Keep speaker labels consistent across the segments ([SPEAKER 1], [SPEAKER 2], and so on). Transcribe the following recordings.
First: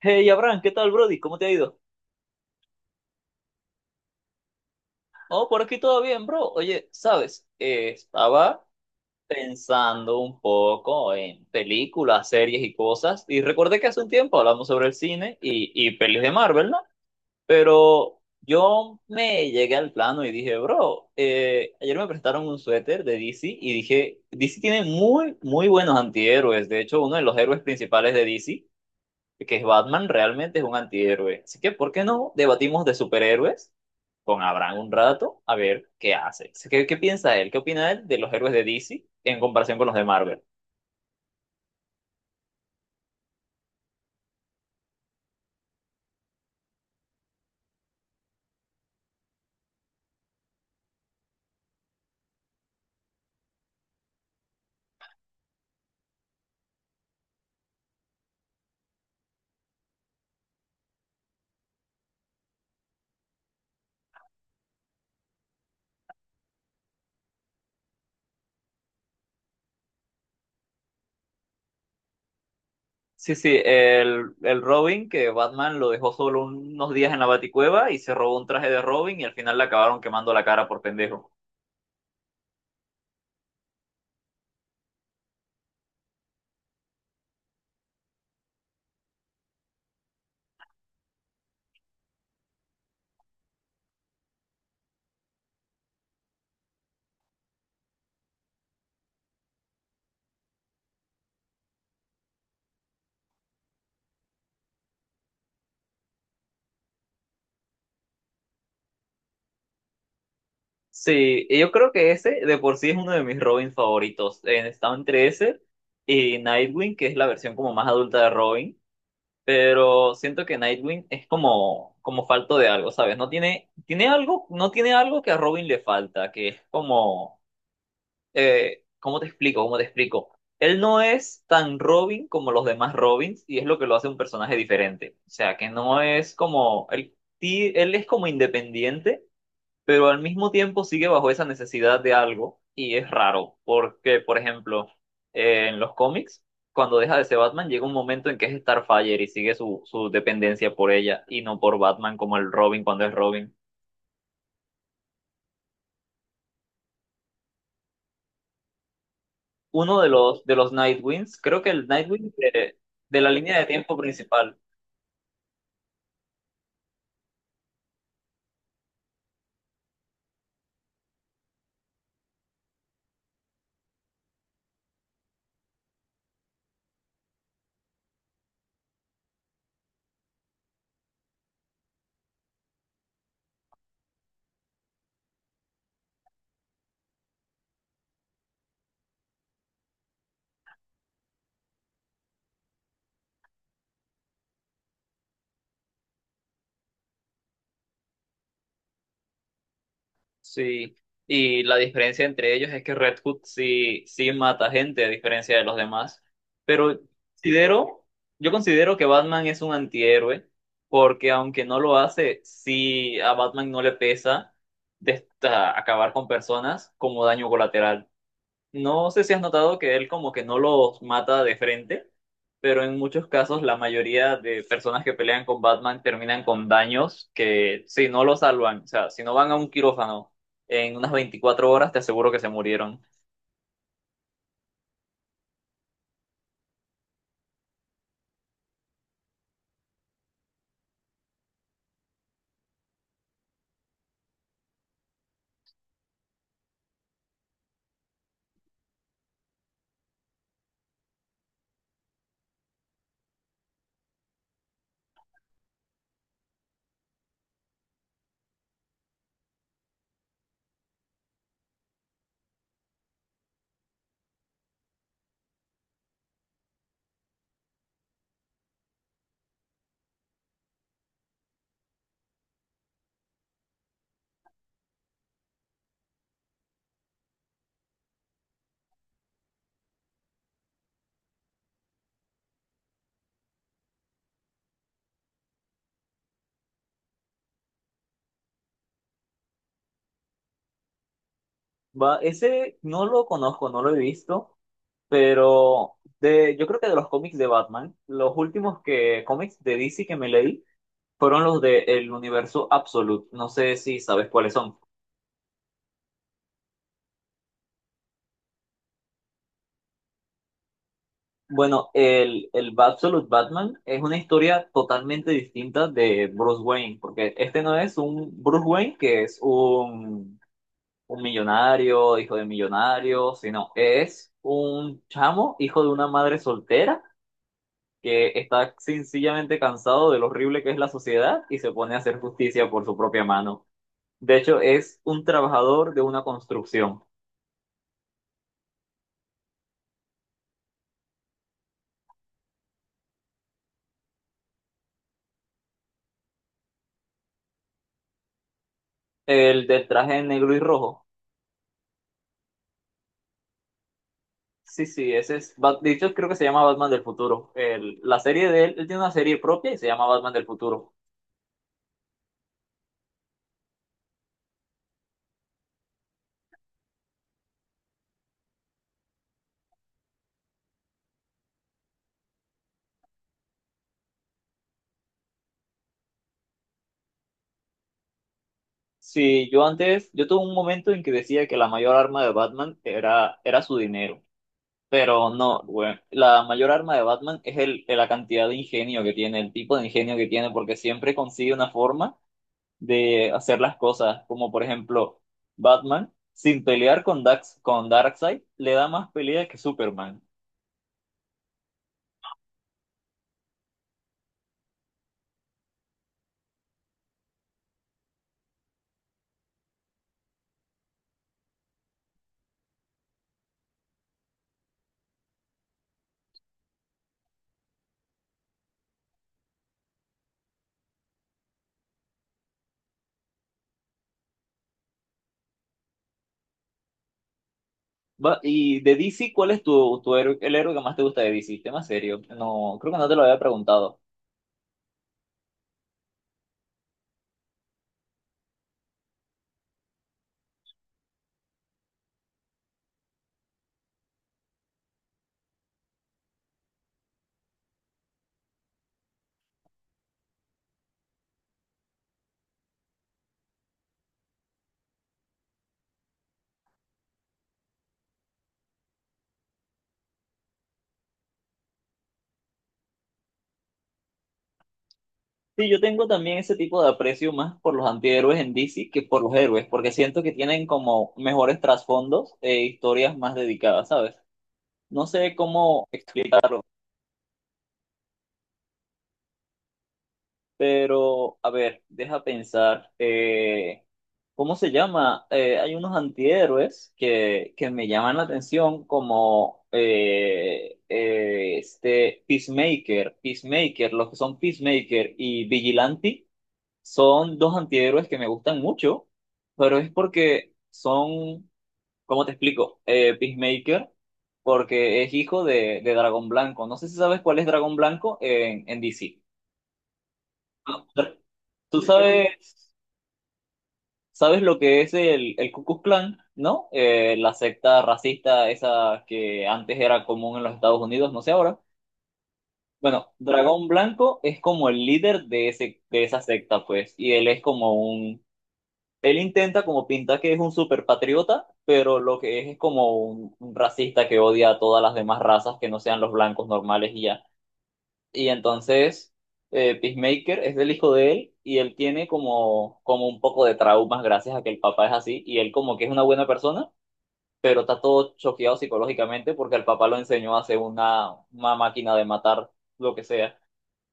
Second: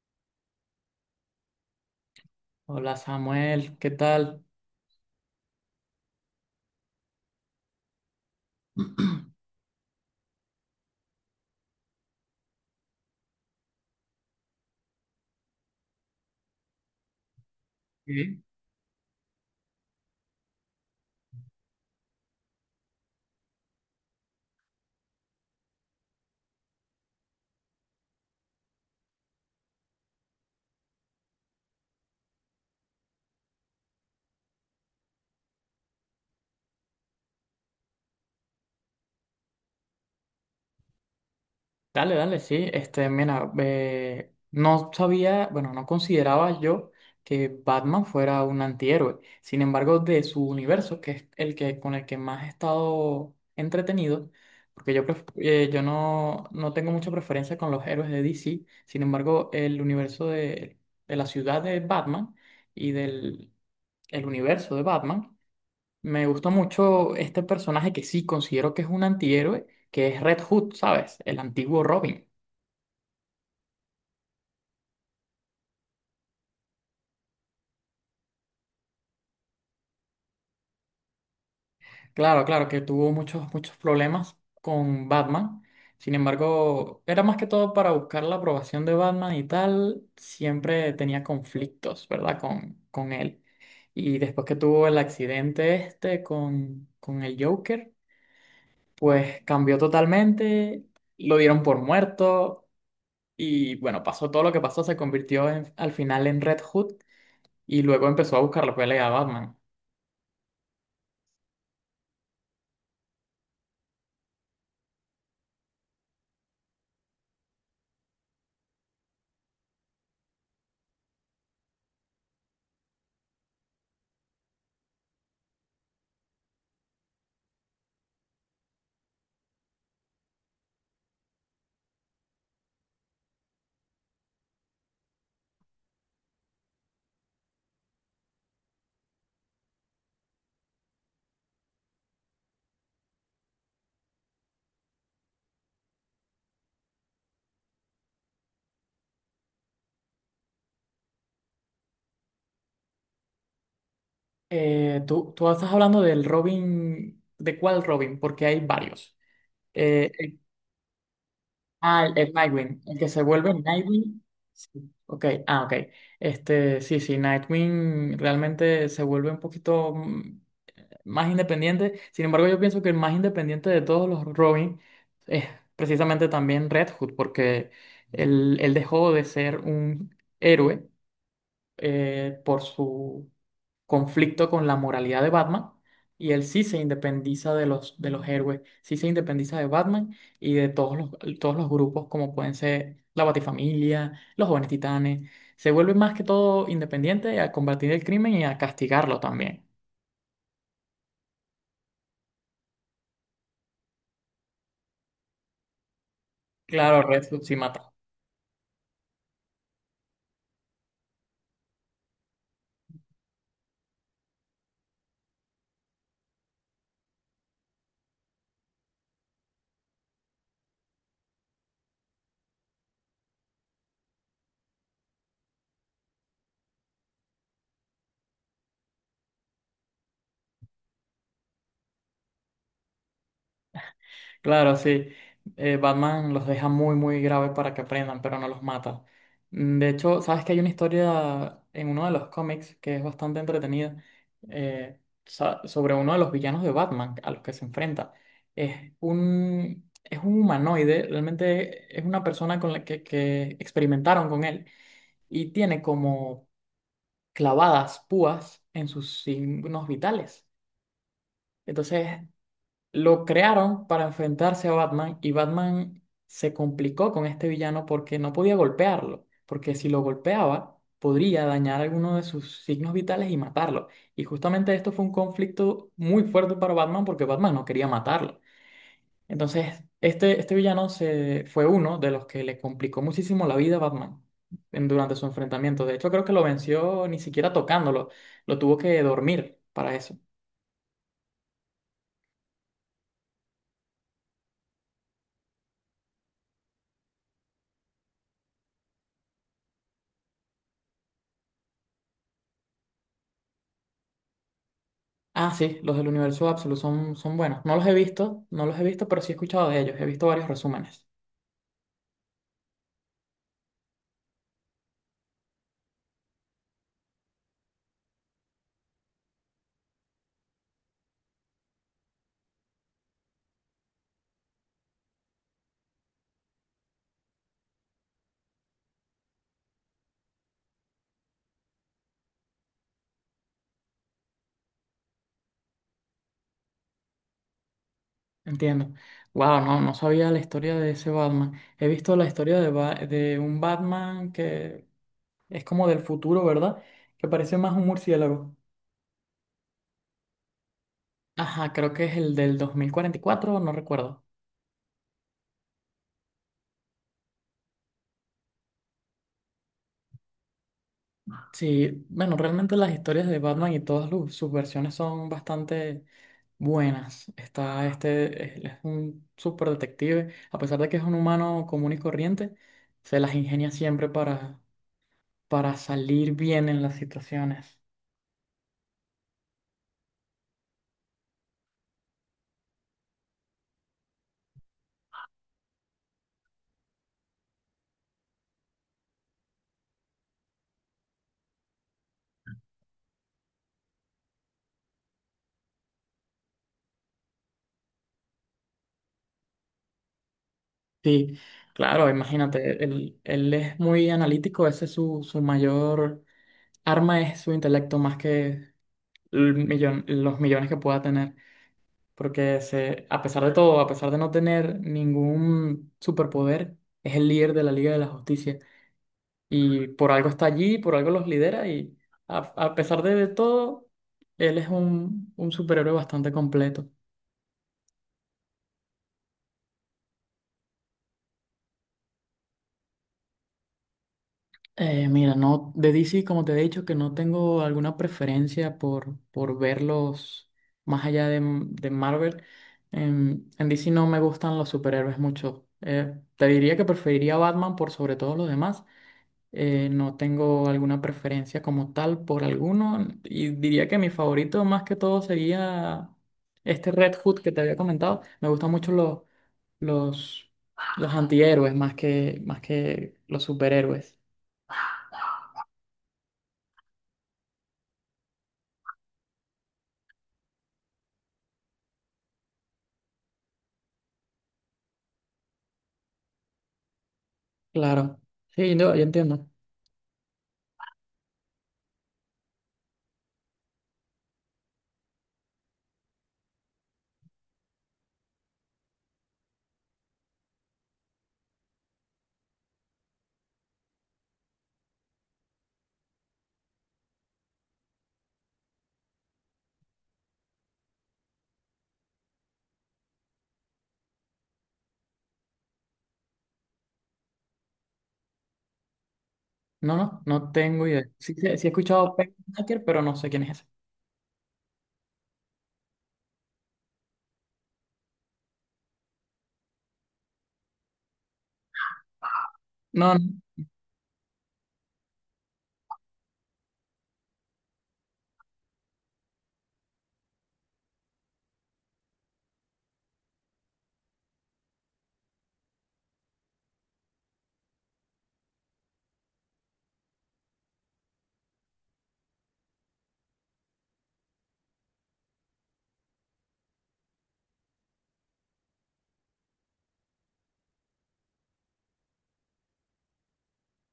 [SPEAKER 1] Hey, Abraham, ¿qué tal, Brody? ¿Cómo te ha ido?
[SPEAKER 2] Hola Samuel, ¿qué tal?
[SPEAKER 1] Oh, por aquí todo bien, bro. Oye, ¿sabes? Estaba pensando un poco en películas, series y cosas, y recordé que hace un tiempo hablamos sobre el cine y pelis de Marvel, ¿no? Pero
[SPEAKER 2] Sí.
[SPEAKER 1] yo me llegué al plano y dije, bro, ayer me prestaron un suéter de DC y dije, DC tiene muy, muy buenos antihéroes. De hecho, uno de los héroes principales de DC que Batman realmente es un antihéroe. Así que, ¿por qué no debatimos de superhéroes con Abraham un rato a ver qué hace? ¿Así que qué piensa él? ¿Qué opina él de los héroes de DC en comparación con los de Marvel?
[SPEAKER 2] Dale, dale, sí. Este, mira, no sabía, bueno, no consideraba yo que Batman fuera un antihéroe. Sin embargo, de su universo, que es el que con el que más he estado entretenido, porque yo, no tengo mucha preferencia con los héroes de DC. Sin embargo, el universo de la ciudad de Batman y del el universo de Batman. Me gusta mucho este personaje que sí considero que es un antihéroe, que es Red Hood, ¿sabes? El antiguo Robin.
[SPEAKER 1] Sí, sí, el Robin que Batman lo dejó solo unos días en la Baticueva y se robó un traje de Robin y al final le acabaron quemando la cara por pendejo.
[SPEAKER 2] Claro, claro, que tuvo muchos, muchos problemas con Batman. Sin embargo, era más que todo para buscar la aprobación de Batman y tal. Siempre tenía conflictos, ¿verdad? Con él. Y después que tuvo el accidente este con el Joker, pues cambió totalmente. Lo dieron por muerto. Y bueno, pasó todo lo que pasó. Al final en Red Hood y luego empezó a buscar la pelea a Batman.
[SPEAKER 1] Sí, y yo creo que ese de por sí es uno de mis Robins favoritos. Está entre ese y Nightwing, que es la versión como más adulta de Robin. Pero siento que Nightwing es como falto de algo, ¿sabes? No tiene, tiene algo, no tiene algo que a Robin le falta, que es como, ¿cómo te explico? ¿Cómo te explico? Él no es tan Robin como los demás Robins y es lo que lo hace un personaje diferente. O sea, que no es como, él es como independiente pero al mismo tiempo sigue bajo esa necesidad de algo y es raro, porque, por ejemplo, en los cómics, cuando deja de ser Batman, llega un momento en que es Starfire y sigue su dependencia por ella y no por Batman como el Robin cuando es Robin.
[SPEAKER 2] Tú estás hablando del Robin, ¿de cuál Robin? Porque hay varios.
[SPEAKER 1] Uno de
[SPEAKER 2] Eh, el-
[SPEAKER 1] los Nightwings, creo que el
[SPEAKER 2] el
[SPEAKER 1] Nightwing de,
[SPEAKER 2] Nightwing, el que
[SPEAKER 1] de
[SPEAKER 2] se
[SPEAKER 1] la
[SPEAKER 2] vuelve
[SPEAKER 1] línea de tiempo
[SPEAKER 2] Nightwing.
[SPEAKER 1] principal.
[SPEAKER 2] Sí. Ok, ah, ok. Este, sí, sí, Nightwing realmente se vuelve un poquito más independiente. Sin embargo, yo pienso que el más independiente de todos los Robin es precisamente también Red Hood, porque él dejó de ser un héroe por su conflicto con la moralidad de Batman y él sí se independiza de los héroes, sí se independiza de Batman y de todos los grupos como pueden ser la Batifamilia, los Jóvenes Titanes. Se vuelve más que todo independiente a combatir el crimen y a castigarlo también.
[SPEAKER 1] Sí, y la diferencia entre ellos es que Red Hood sí, sí mata gente, a diferencia de los demás. Pero
[SPEAKER 2] Claro, Red Hood sí mata.
[SPEAKER 1] considero, yo considero que Batman es un antihéroe, porque aunque no lo hace, sí a Batman no le pesa acabar con personas como daño colateral. No sé si has notado que él como que no los mata de frente, pero en muchos casos la mayoría de personas que pelean con Batman terminan con daños que si no lo salvan, o sea, si no van a un quirófano en unas 24 horas, te aseguro que se murieron.
[SPEAKER 2] Claro, sí. Batman los deja muy, muy graves para que aprendan, pero no los mata. De hecho, sabes que hay una historia en uno de los cómics que es bastante entretenida eh, sobre uno de los villanos de Batman a los que se enfrenta. Es un humanoide, realmente es una persona con que experimentaron con él y tiene como clavadas púas en sus signos vitales. Entonces lo crearon para enfrentarse a Batman y Batman se complicó con este villano porque no podía golpearlo, porque si lo golpeaba podría dañar alguno de sus signos vitales y matarlo. Y justamente esto fue un conflicto muy fuerte para Batman porque Batman no quería matarlo. Entonces, este, fue uno de los que le complicó muchísimo la vida a Batman durante su enfrentamiento. De hecho, creo que lo venció ni siquiera tocándolo, lo tuvo que dormir para eso.
[SPEAKER 1] Va, ese no lo conozco, no lo he visto, pero de, yo creo que de los cómics de Batman, los últimos que cómics de DC que me leí fueron los de el universo Absolute. No sé si sabes cuáles son.
[SPEAKER 2] Ah, sí, los del Universo Absoluto son, son buenos. No los he visto, no los he visto, pero sí he escuchado de ellos. He visto varios resúmenes.
[SPEAKER 1] Bueno, el Absolute Batman es una historia totalmente distinta de Bruce Wayne, porque este no es un Bruce Wayne que es un millonario, hijo de millonario, sino es un chamo, hijo de una madre soltera, que está sencillamente cansado de lo horrible que es la sociedad y se pone a hacer justicia por su propia mano. De hecho, es un trabajador de una construcción.
[SPEAKER 2] Entiendo. Wow, no, no sabía la historia de ese Batman. He visto la historia de, de un Batman que es como del futuro, ¿verdad? Que parece más un murciélago.
[SPEAKER 1] El del traje negro y rojo.
[SPEAKER 2] Ajá, creo que es el del 2044, no recuerdo.
[SPEAKER 1] Sí, sí, ese es. De hecho, creo que se llama Batman del futuro. La serie de él, él tiene una serie propia y se llama Batman del futuro.
[SPEAKER 2] Sí, bueno, realmente las historias de Batman y todas sus versiones son bastante buenas. Está este, él es un super detective, a pesar de que es un humano común y corriente, se las ingenia siempre para salir bien en las situaciones.
[SPEAKER 1] Sí, yo antes, yo tuve un momento en que decía que la mayor arma de Batman era su dinero. Pero no, bueno, la mayor arma de Batman es la cantidad de ingenio que tiene, el tipo de ingenio que tiene, porque siempre consigue una forma de hacer las cosas. Como por ejemplo, Batman, sin pelear con Dax, con Darkseid, le da más pelea que Superman.
[SPEAKER 2] Sí, claro, imagínate, él es muy analítico, ese es su, su mayor arma es su intelecto más que el los millones que pueda tener. Porque se, a pesar de todo, a pesar de no tener ningún superpoder, es el líder de la Liga de la Justicia y por algo está allí, por algo los lidera y a pesar de todo, él es un superhéroe bastante completo.
[SPEAKER 1] Y de DC, ¿cuál es tu héroe, el héroe que más te gusta de DC? Tema serio. No, creo que no te lo había preguntado.
[SPEAKER 2] Mira, no, de DC, como te he dicho, que no tengo alguna preferencia por verlos más allá de Marvel. En DC no me gustan los superhéroes mucho. Te diría que preferiría Batman por sobre todos los demás. No tengo alguna preferencia como tal por alguno y diría que mi favorito más que todo sería este Red Hood que te había comentado. Me gustan mucho los, los antihéroes más que los superhéroes.
[SPEAKER 1] Sí, yo tengo también ese tipo de aprecio más por los antihéroes en DC que por los héroes, porque siento que tienen como mejores trasfondos e historias más dedicadas, ¿sabes? No sé cómo explicarlo.
[SPEAKER 2] Claro. Sí, no, yo entiendo.
[SPEAKER 1] Pero, a ver, deja pensar, ¿cómo se llama? Hay unos antihéroes que me llaman la atención como este Peacemaker, los que son Peacemaker y Vigilante son dos antihéroes que me gustan mucho, pero es porque son, ¿cómo te explico? Peacemaker, porque es hijo de Dragón Blanco. No sé si sabes cuál es Dragón Blanco en DC.
[SPEAKER 2] No, no, no tengo idea. Sí, sí, sí he
[SPEAKER 1] ¿Tú
[SPEAKER 2] escuchado
[SPEAKER 1] sabes?
[SPEAKER 2] Peacemaker, pero no sé quién es ese.
[SPEAKER 1] ¿Sabes lo que es el Ku Klux Klan, no? La secta racista esa que antes era común en los Estados Unidos, no sé ahora. Bueno,
[SPEAKER 2] No, no.
[SPEAKER 1] Dragón Blanco es como el líder de esa secta, pues, y él es como un, él intenta como pintar que es un super patriota, pero lo que es como un racista que odia a todas las demás razas que no sean los blancos normales y ya. Y entonces, Peacemaker es del hijo de él y él tiene como un poco de traumas gracias a que el papá es así y él como que es una buena persona, pero está todo choqueado psicológicamente porque el papá lo enseñó a hacer una máquina de matar lo que sea.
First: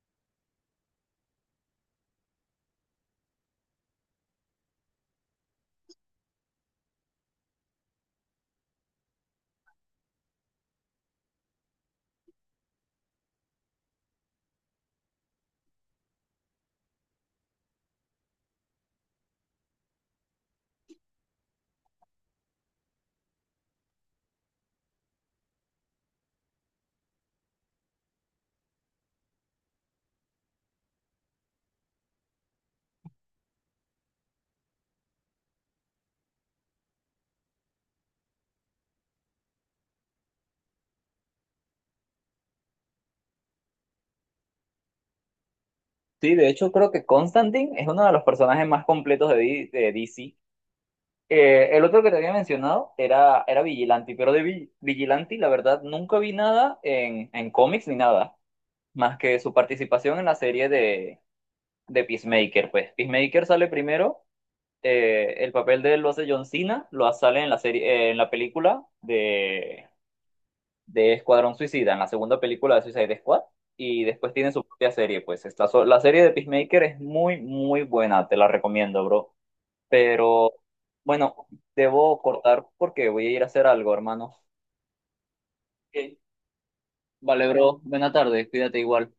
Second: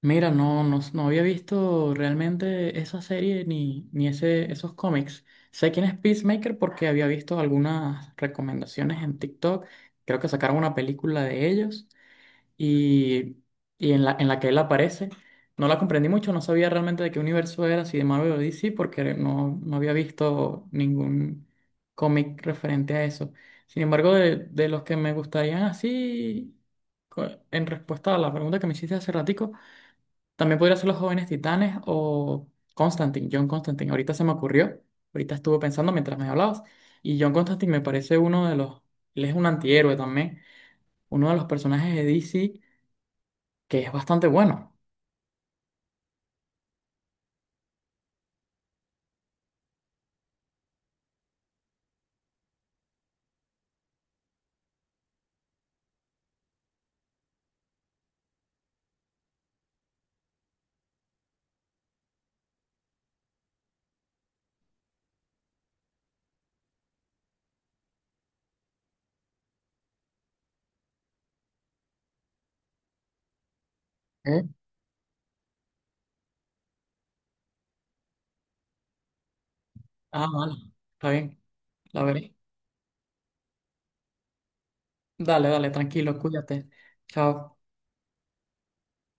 [SPEAKER 2] Mira, no, no, no había visto realmente esa serie ni, ni ese, esos cómics. Sé quién es Peacemaker porque había visto algunas recomendaciones en TikTok. Creo que sacaron una película de ellos y, y en la que él aparece. No la comprendí mucho, no sabía realmente de qué universo era, si de Marvel o DC, porque no, no había visto ningún cómic referente a eso. Sin embargo, de los que me gustarían así, en respuesta a la pregunta que me hiciste hace ratico, también podría ser Los Jóvenes Titanes o Constantine, John Constantine. Ahorita se me ocurrió, ahorita estuve pensando mientras me hablabas. Y John Constantine me parece uno de los, él es un antihéroe también, uno de los personajes de DC que es bastante bueno.
[SPEAKER 1] Sí, de hecho creo que Constantine es uno de los personajes más completos de DC. El otro que te había mencionado era Vigilante, pero de Vigilante la verdad nunca vi nada en cómics ni nada, más que su participación en la serie de Peacemaker, pues. Peacemaker sale primero, el papel de él lo hace John Cena, sale en la serie, en la película de Escuadrón Suicida, en la segunda película de Suicide Squad, y después
[SPEAKER 2] ¿Eh?
[SPEAKER 1] tiene su propia serie, pues. La serie de Peacemaker es muy, muy buena, te la recomiendo, bro.
[SPEAKER 2] Ah,
[SPEAKER 1] Pero,
[SPEAKER 2] vale, está bien,
[SPEAKER 1] bueno,
[SPEAKER 2] la
[SPEAKER 1] debo
[SPEAKER 2] veré.
[SPEAKER 1] cortar porque voy a ir a hacer algo, hermano.
[SPEAKER 2] Dale, dale, tranquilo,
[SPEAKER 1] Ok.
[SPEAKER 2] cuídate.
[SPEAKER 1] Vale,
[SPEAKER 2] Chao.
[SPEAKER 1] bro, buena tarde, cuídate igual.